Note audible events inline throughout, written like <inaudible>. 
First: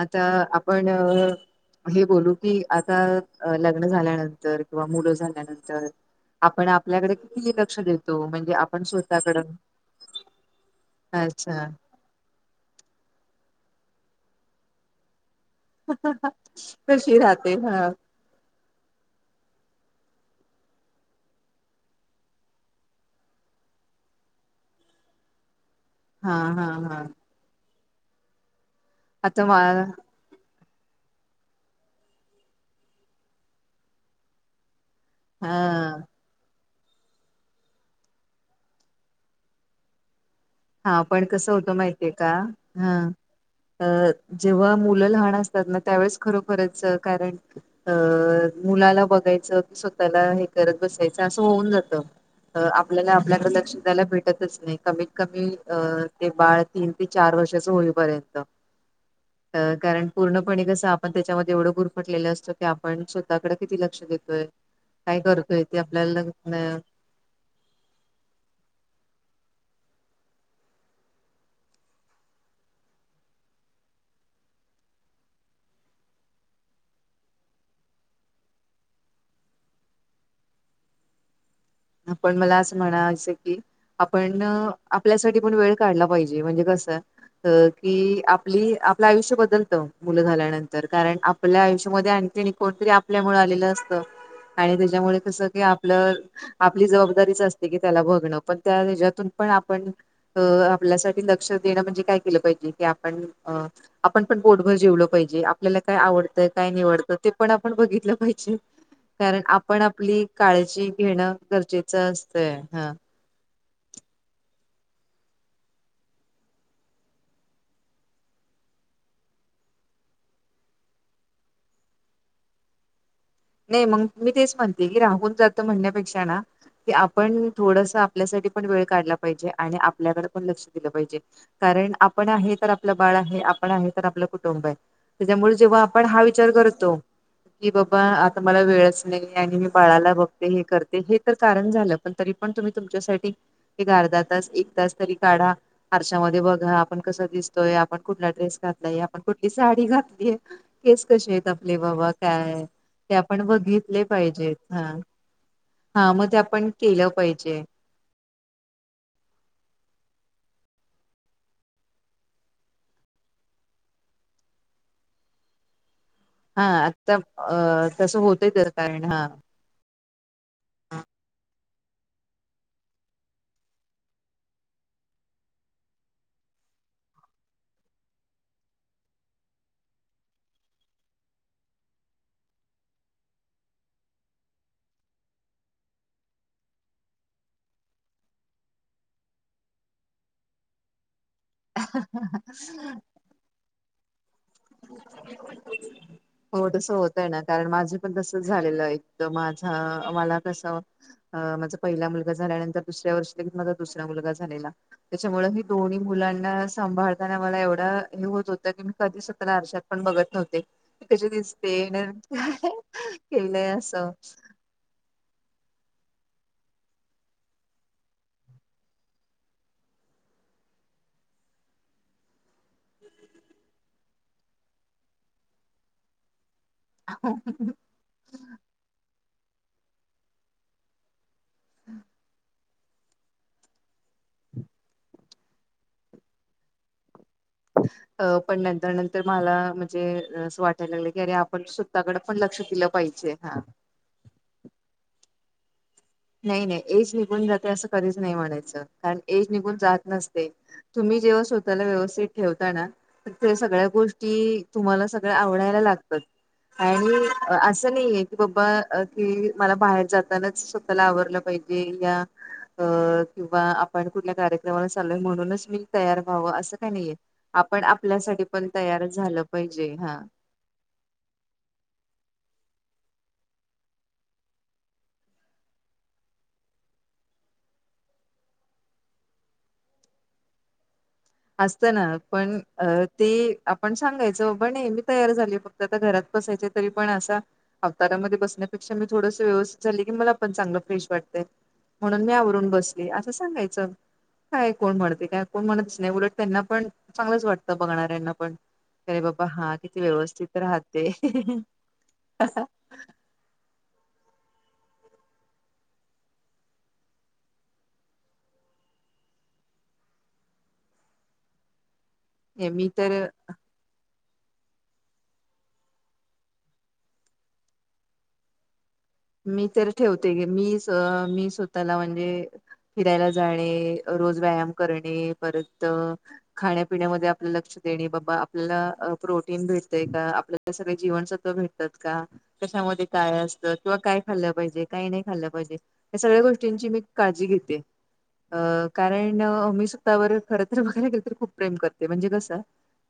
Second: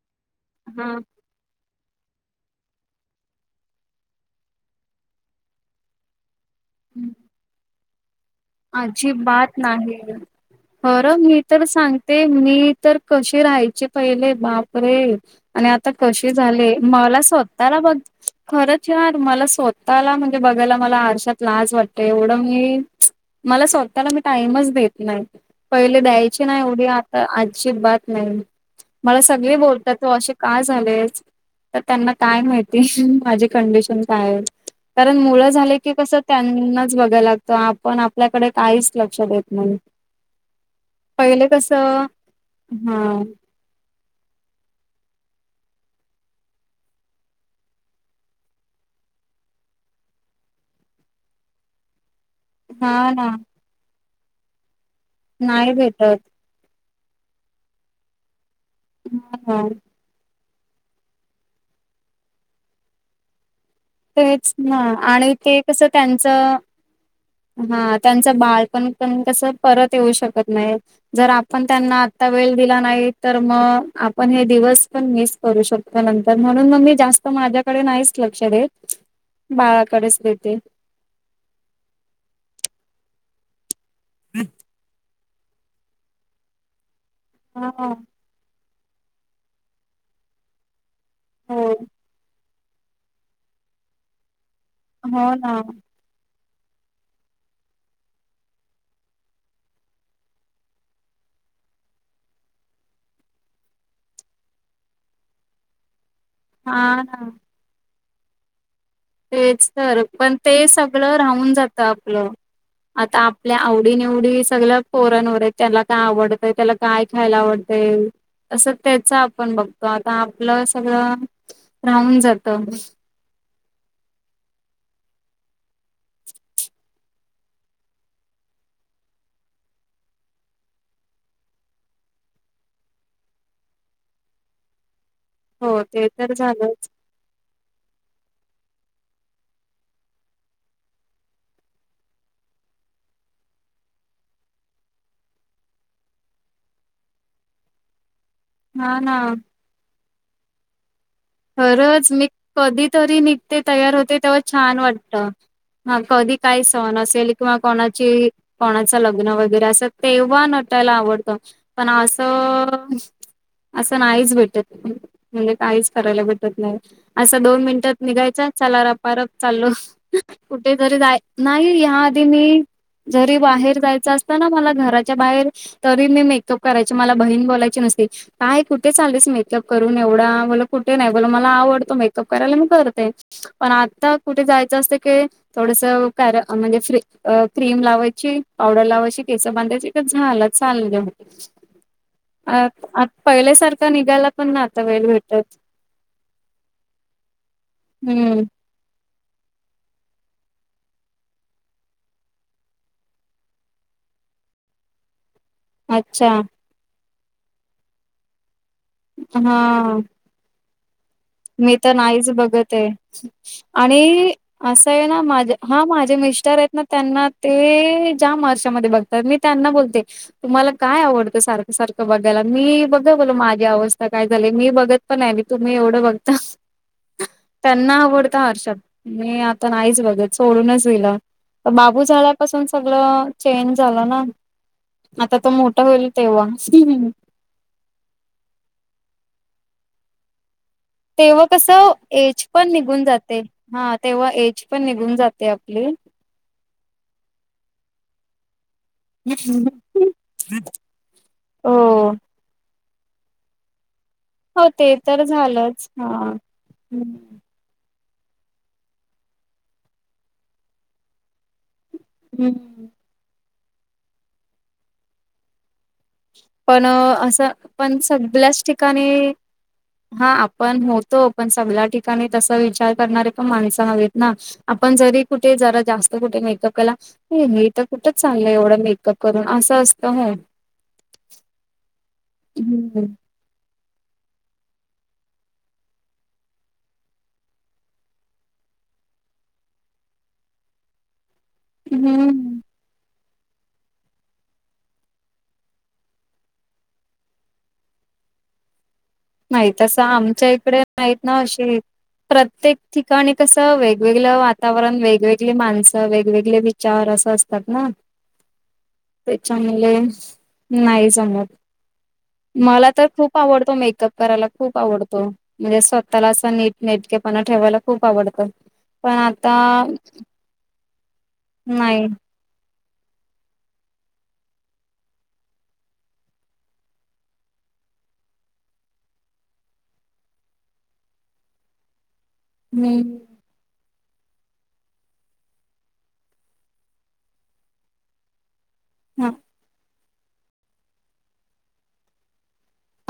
आता आपण हा हे बोलू की आता लग्न झाल्यानंतर किंवा मुलं झाल्यानंतर आपण आपल्याकडे किती लक्ष देतो म्हणजे आपण स्वतःकड अजिबात नाही खरं मी तर अच्छा सांग ते मी तर कसे राहायचे पहिले बापरे आणि आता कसे झाले कशी मला राहते हा स्वतला बघ खरंच यार मला स्वतःला म्हणजे बघायला मला आरशात लाज वाटते एवढं मी मला स्वतःला मी टाइमच देत नाही पहिले हा द्यायचे ना हा एवढी हा आता आजची बात नाही मला आता सगळे मा बोलतात तो अे का झाले तर त्यांना काय माहिती माझी कंडिशन काय आहे कारण मुलं हा झाले की कस त्यांनाच बघायला लागतं आपण आपल्याकडे काहीच लक्षात देत नाही हा पण कसं होतं माहितीय का हा अ जेव्हा मुलं लहान असतात ना त्यावेळेस खरोखरच कारण अ मुलाला बघायचं की स्वतःला हे करत बसायचं असं होऊन जात हा आपल्याला ना आपल्यालाडे लक्ष दयला भेटतच नाही कमीत कमी नाही अ भेटत ते बाळ तीन ते चार वर्षाच होईपर्यंत हा ना कारण पूर्णपणे कसं आपण त्याच्यामध्ये एवढं गुरफटलेलं असत क आपण स्वतःकडे किती ल तेच ना आणि ते कसं त्यांचं आपल्याला हा त्यांचं बाळ पण पण कस परत येऊ शकत नाही जर आपण त्यांना आता वेळ दिला नाही तर मग आपण हे दिवस पण मिस करू शकतो नंतर म्हणून मग मी जास्त माझ्याकडे नाहीच लक्ष देत. बाळाकडेच देते आपण मला असं म्हणायचं की आपण आपल्यासाठी पण वेळ काढला पाहिजे म्हणजे कसं हा. की आप आप आपलं आयुष्य बदलतं मुलं झाल्यानंतर कारण आपल्या हो. आयुष्यामध्ये आणखी कोणतरी आपल्यामुळे आलेलं असत आणि त्याच्यामुळे हो कसं ना. कि आपलं आपली जबाबदारीच असते की त्याला बघणं पण त्याच्यातून पण आपण अ आपल्यासाठी लक्ष देणं म्हणजे काय केलं पाहिजे की आपण अ आपण पण बोटभर जेवलं पाहिजे आपल्याला काय आवडतय काय हा निवडत ना. ते पण आपण बघितलं पाहिजे कारण तेच आपण तर आपली पण ते काळजी सगळं घेणं राहून जातं गरजेचं आपलं. असतय हा आता आपल्या आवडी निवडी सगळ पोरन वर आहेत त्याला काय आवडतय त्याला काय खायला आवडतंय असं त्याच आपण बघतो आता आपलं सगळं राहून जात नाही मग मी तेच म्हणते की राहून जातं म्हणण्यापेक्षा ना की आपण थोडस आपल्यासाठी पण वेळ काढला पाहिजे आणि आपल्याकडे पण लक्ष दिलं पाहिजे कारण आपण आहे तर आपलं बाळ आहे आपण आहे तर आपलं कुटुंब आहे त्याच्यामुळे जेव्हा हो आपण ते हा तर विचार झालंच. करतो की बाबा मला वेळच नाही आणि मी बाळाला बघते हे करते हे तर कारण झालं पण तरी पण तुम्ही तुमच्यासाठी एक अर्धा तास एक तास तरी काढा आरशामध्येध्ये बघा आपण कस दिसतोय आपण कुठला ड्रेस घातलाय हा ना आपण कुठली साडी घातलीय केस कशी आहेत आपले बाबा काय ते तरी आपण निघते तयार बघितले होते तेव्हा पाहिजेत छान हा वाटत हा मग कधी ते काही आपण सहन केलं असेल किंवा पाहिजे कोणाची कोणाचं लग्न वगैरे असं तेव्हा नटायला आवडतं पण असं असं नाहीच भेटत म्हणजे काहीच करायला भेट हा नाही आता असं दोन अ मिनिटात तसं निघायच होतय तर चला कारण हा रपारप चाललो कुठेेतरी जाय नाही याआधी मी जरी बाहेर जायचं असत ना मला घराच्या बाहेर तरी मी मेकअप करायचे मला बहीण बोलायची नसती काय कुठे चालेस मेतलब करून एवढा मला कुठे नाही बला मला आवडतो मेकअप करायला मी करते पण आता कुठे जायचं असतं की थोडसं कार म्हणजे फ्री अ क्रीम लावायची पावडर लावायची केस बांधायची का झालं चालले हो अ आता पहिल्यासारखा निघायला पण ना आता वेळ भेटत हो तसं होत आहे ना कारण माझे पण तसं हम्म झालेलं एक माझा मला कस अ माझा पहिला मुलगा झाल्या नंतर दुसऱ्यार्षी ले माझा दुसरा मुलगा झालेला त्याच्यामुळे दोन्ही अच्छा मुलांना सांभाळताना मला एवढा हे होत होतं की मी कधी हा क दिसते मी तर नाहीच बघत आहे केलंय अस आणि असं आहे ना माझ हा माझे मिस्टर आहेत ना त्यांना ते ज्या वर्षामध्ये बघ तर मी त्यांना बोलते तुम्हाला काय आवडतं सारखं सारखं बघायला मी बघा बोल माझी अवस्था काय झाली मी बघत पण म तुम्ही एवढं बघ त्यांना आवडता हर्षद मी आता नाहीच बघत सोडूनच गलं तर बाबू झाल्यापासून सगळ चेंज झाला ना आता तो मोठा होईल तेव्हा अ पण नंतर नंतर मला म्हणजे वाट त्याला लागलं की अरे तेव्हा आपण कसं स्वतःकडे पण एज लक्ष दिलं निघून पाहिजे जाते हा तेव्हा एज पण निघून जाते आपली नाही नाही एज निघून जाते असं कधीच नाही म्हणायचं कारण एज निघून जात नसते तुम्ही जेव्हा स्वतःला हो व्यवस्थित ठेवताना ते सगळ्या गोष्टी ती हो ते तुम्हाला तर सगळ आवडायला झालंच लागतात हां. आणि हम्म. असं नाहीये की बबा की मला बाहेर जातानाच स्वतःला आवरलं पाहि की या अ हम्म किंवा आपण कुठल्या कार्यक्रमाला चालोय म्हणूनच मी तयार व्हावं असं पण काय नाहीये असं आपण पण आपल्यासाठी सगळ्याच पण तयार झालं पाहिजे हा पण होतो पण सगल्या ठिकाणी तस विचार करणारे पण माणस हवेत ना. आपण जरी कुठे जरा जास्त कुठे मेकअप केला. हे मी त कुठंच चालंय एवढं मेकअप करून असं असतं होय. असत ना पण अ हम्म. तेी आपण सांगायचं बाबा नाही मी तयार झाली फक्त आता घरात बसायचे तरी पण असं अवतारामध्ये बसण्यापेक्षा मी थोडस व्यवस्थित झाले की मला पण चांगलं फ्रेशटतंय म्हणून मी हम्म आवरून बसली असं सांगायचं काय कोण म्हणते काय कोण म्हणत नाही उलट त्यांना पण चांगलंच वाटतं बघणाऱ्यांना पण अरे बाबा नाही हा किती तसं आमच्या व्यवस्थित इकडे राहते नाहीत ना असे प्रत्येक ठिकाणी कसं वेगवेगल वातावरण, वेगवेगले माणसं, वेगवेगले विचार, असं असतात ना. <inaudible> त्याच्या मुले नाही जमत हे मी मला तर खूप आवडतो मे कराला खूप आवडतो, म्हणजे स्वतःला असं नीट नेटकेपणा ठेवायला खूप आवडतं. पण मी आता तर ठेवते ग मी स मी स्वतःला नाही म्हणजे. फिरायला जाणे अ रोज व्यायाम करणे परत. खाण्यापिण्यामध्ये आपल लक्ष देणे बाबा आपल्याला प्रोटीन भेटतय का आपल सगळ जीवनसत्व भेटतात का कशामध्ये हम्म काय अस किंवा काय खाल्लं पाहिजे, काही नाही खाल्लं पाहिजे, या सगळ्या गोष्टींची मी काळजी घेते. अ हा कारण मी स्वतःवर खर तर बघायला ला गेल तर खूप प्रेम करते म्हणजे कस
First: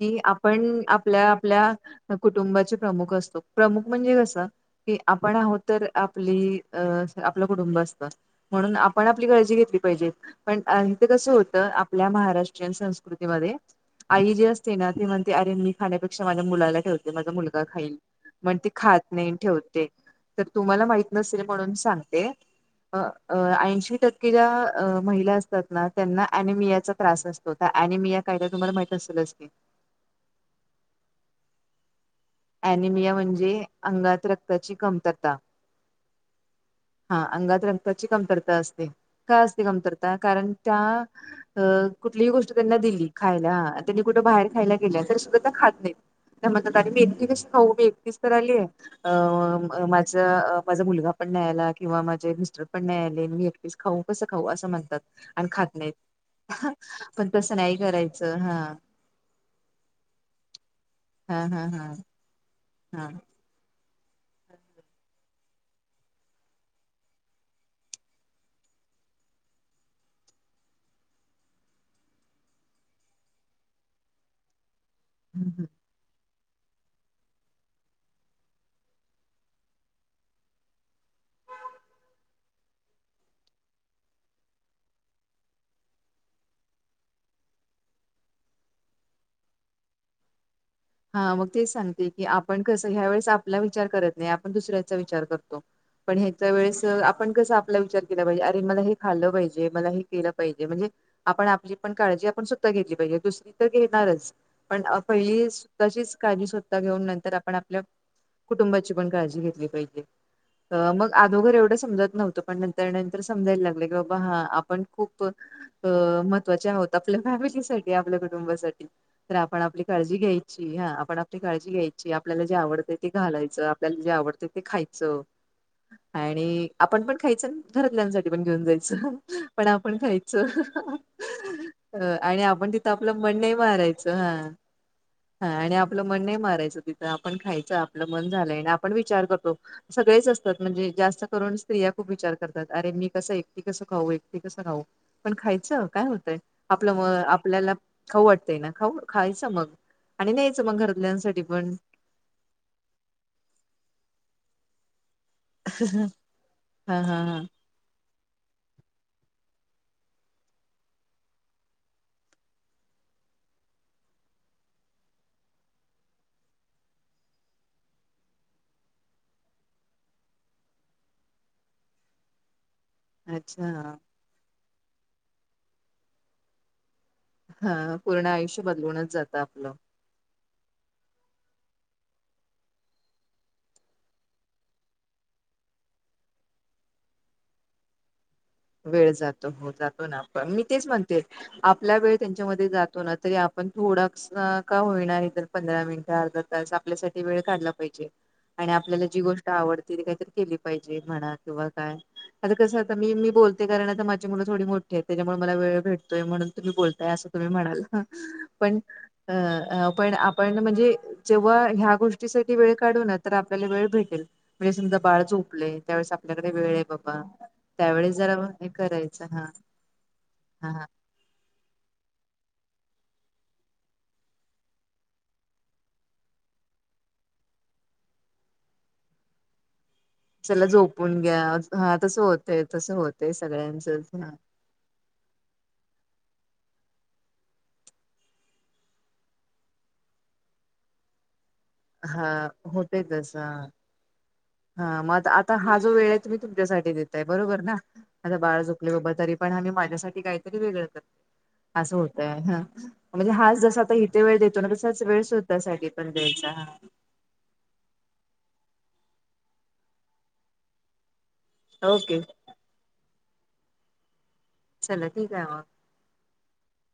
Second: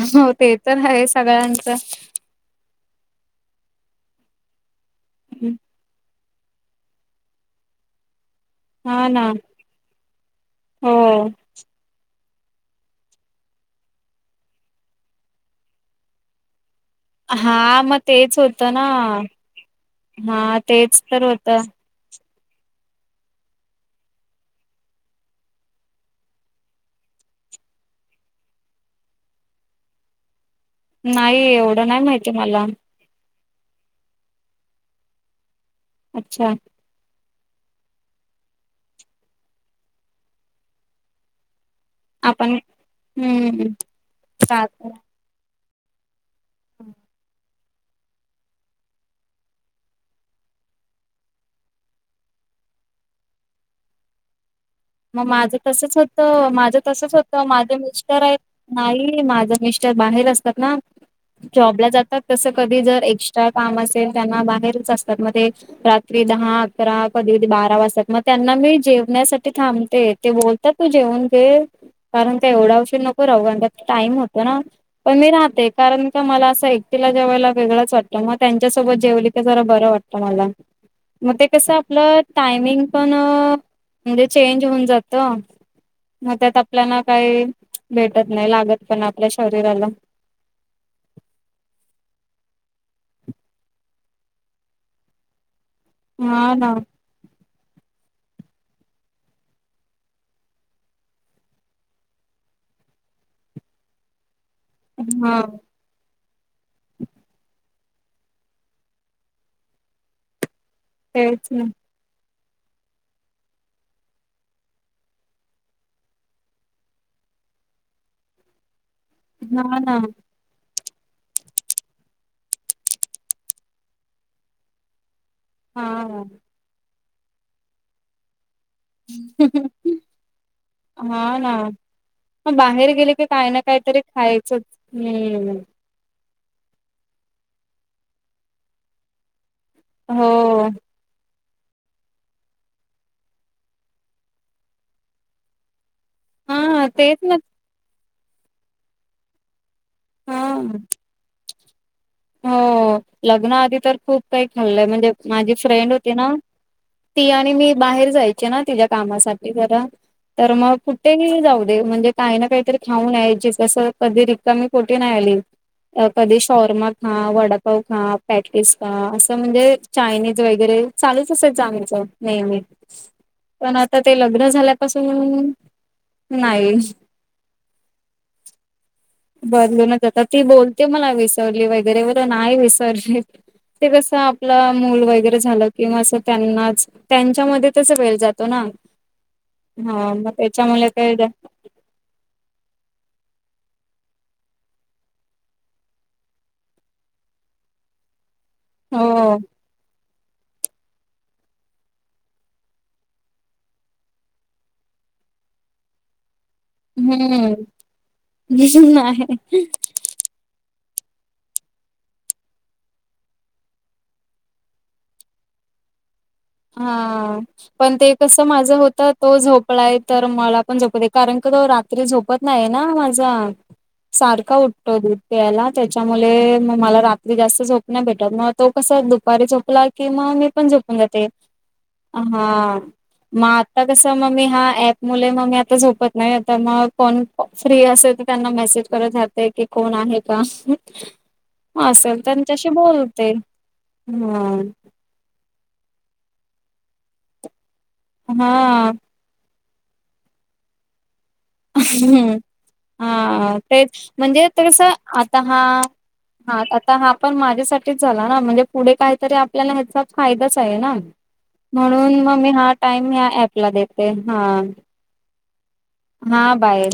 कि हो ते तर आपण आहे आपल्या सगळ्यांचं आपल्या कुटुंबाचे प्रमुख असतो प्रमुख म्हणजे कसं की आपण आहोत. तर आपली अ आपलं सं कुटुंब असतं. म्हणून आपण हा ना आपली काळजी घेतली पाहिजे पण अ हो ते कसे होत त आपल्या महाराष्ट्रीयन संस्कृतीमध्ये. आई जी असते ना ती म्हणते अरे मी खाण्यापेक्षा माझ्या मुलाला ठेव ते माझा मुलगा हा खाईल मग तेच मन ती होतं ना खात नाही ठेवते. तर हा तुम्हाला तेच माहित तर नसेल होतं. म्हणून सांगते. अ ऐंशी टक्के ज्या महिला असतात ना त्यांना अनिमियाचा त्रास अस तो त आनीमीया काय करतो तुम्हाला माहित असलच की. नाही एवढं नाही माहित. अनिमिया म्हणजे अंगात रक्ताची कमतरता. अच्छा हा अंगात रक्ताची कमतरता असते का असते कमतरता कारण त्या अ कुठलीही आपण गोष्ट त्यांना दिली खायला, हम्म हा अ त्यांनी कुठं बाहेर खायला चालतंय. गेल्या तर सुद्धा खात नहीत. त्या मज तारी मे <unintelligible> हो मी एकटीच तर आलीय अ माझा माझा मुलगा पण नाही आला. किंवा माझे मिस्टर पण नाही आले म मी एकटीच खाऊ कसं खाऊ असं म्हणतात. म आणि माझं खात नाही तसच होत, माझं तसच पण होतं, तसं नाही माझे मिस्टर आहे, करायचं हा नाही माझे मिस त्या बाहेर असतात ना. हा हा हा! जॉबला जातात तसं कधी जर हा एक्स्ट्रा काम असेल त्यांना बाहेरच असतात म ते रात्री दहा अकरा, कधी कधी बारा वाजातात, मग त्यांना मी जेवण्यासाठ ठी थांबते ते बोलतात तू जेवून घे. कारण का एवढा उशीर नको राहू टाईम होतो ना पण मी राहते कारण त मला असं एकटीला जेवायला वेगळंच वाटतं म त्यांच्यासोबत जेवली त जरा बरं वाटतं माला. मग ते कसं आपलं टायमिंग पण म्हणजे चेंज होऊन जातं. मग त्यात आपल्याला काही भेटत नाही, लागत पण आपल्या शरीराला. हा मग तेच सांगते की, आपण कसं ह्या वेळेस आपला विचार करत नाही, आपण दुसऱ्याचा विचार करतो. पण ह्याच्या हा ना वेळेस, आपण कसं आपला विचार, केलं पाहिजे, अरे मला हे खाल्लं पाहिजे, मला हे केलं पाहिजे, म्हणजे... आपण आपली पण काळजी आपण सुधा घेतली पाहिजे. दुसरी तर घेणारच पण हा पहिली, तशीच काळजी स्वतः घेऊन नंतर आपण आपल्या कुटुंबाची पण काळजी घेतली पाहिजे. मग तेच आदोगर एवढं समजत नव्हतं, पण नंतर नंतर समजायला लागले की बाबा हा आपण खूप अ महत्वाचे आहोत आपल्या फॅमिलीसाठी आपल्या कुटुंबासाठी, तर ना आपण हा आपली ना काळजी घ्याय ची हा आपण आपली काळजी घ्यायची, आपल्याला जे आवडत ते घालायचं, आपल्याला जे आवडतं ते खायचं. हा आणि आपण पण खायचं घरातल्यांसाठी पण घेऊन जाय पण आपण खायच हा ना अ आणि मग आपण तिथं बाहेर आपलं गेले की मन काय नाही ना काहीतरी मारायचं हा. खायचंच हा हम्म आणि आपलं मन नाही मारायचं तिथं आपण खायचं, आपलं मन झालंय, आणि आपण विचार करतो. हो सगळेच असतात. म्हणजे जास्त तरुण स्त्रिया खूप विचार करतात. अरे मी कसं एकटी कसं खाऊ, एकटी कसं खाऊ पण खायचं. काय हो... हा आपलं म,,, तेच ना आपल्याला खाऊ वाटतंय ना खाऊ खायचं मग. आणि हा न्यायचं मग घरातल्यांसाठी पण हो... लग्ना आधी तर खूप काही खाल्लंय म्हणजे माझी फ्रेंड होती ना, हा हा ती हा आणि मी बाहेर जायची ना, तिच्या्या कामासाठी जरा तर मग कुठेही जाऊ दे, म्हणजे काही ना काहीतरी खाऊन यायची, कस कधी रि कमी पटी नाही आली कधी शॉर म हा वडापाव खा, पॅटिस खा, असं म्हणजे चायनीज वगैरे चालूच असायच आमचं. नाहीत पण अच्छा आता ते लग्न झाल्यापासून, नाही... हा, पूर्ण आयुष्य बदलवूनच जात. बदलूनच आता ती बोलते मला विसरली वगैरे वर नाही विसरशिल ते कसं, आपलं मूल वगैरे झालं किंवा अस त्यांनाच त्यांच्यामध्ये तस वेळ जात. वेळ जातो हो, जातो ना पण, मी तेच त्याच्यामुळे काय म्हणते. आपल्या वेळ त्यांच्यामध्ये जातो ना, तरी आपण थोडा का... का होणार तर पंधरा मिनिटं अर्धा तास आपल्यासाठी वेळ काढला पाहिजे. आणि हो आपल्याला जी गोष्ट आवडते. काहीली पाहिजे म्हणा किंवा काय आता कस आ मी मी बो ते कारणा माझी मुलं थोडी मोठी आहे. त्याच्यामुळे मला वेळ भेटतोय म्हणून. तुम्ही बोलताय अस तुम्ही हम्म म्हणाल हां. पण... नाही अ पण आपण म्हणजे, जेव्हा ह्या गोष्टीसाठी वेळ काढू ना. तर आपल्याला वेळ भेटेल. म्हणजे समजा बाळ चोपलेय त्यावेळेस आपल्याकडे वेळ आहे बाबा, त्यावेळेस जरा हे माझ होत. करायचं तो हा झोपलाय तर मला हा पण हा झोपदे. कारण की तो रात्री झोपत नाही ना माझा. सारखा उठतो दुध प्यायला त्याच्यामुले मग मला रात्री जास्त झोप. नाही भेटत, मग तो कस दुपारी झोपला कि, मग मी चला पण झोपून जाते. घ्या हा तसं हा होतय तसं होतय म आता सगळ्यांचच कसं मग मी हा ॲप मुले मग मी आता झोपत नाही, आता मग फोन फ्री असेल तर, त्यांना मेसेज करत रा.. ते की कोण आहे का. <inaudible> असेल हा त्यांच्याशी बोलते. हम्म,,, ह मग आता हा जो वेळ आहे तुम्ही, तुमच्यासाठी देताय बरोबर ना, आता बाळा हा झोपले बाबा तरी, पण आम्ही माझ्यासाठी काहीतरी वेगळं करते असं होतंय ह म्हणजे हा हाच जसा तेच आता इथे वेळ म्हणजे देतो ते ना कसं तसाच वेळ आता हा स्वतःचा सा द्यायचा हा पण माझ्यासाठीठीच झाला ना म्हणजे पुढे काहीतरी आपल्याला ह्याचा फायदाच आहे ना म्हणून ओके मग मी हा टाइम या्या ऍपला देते हा चला ठीक आहे म हा बाहे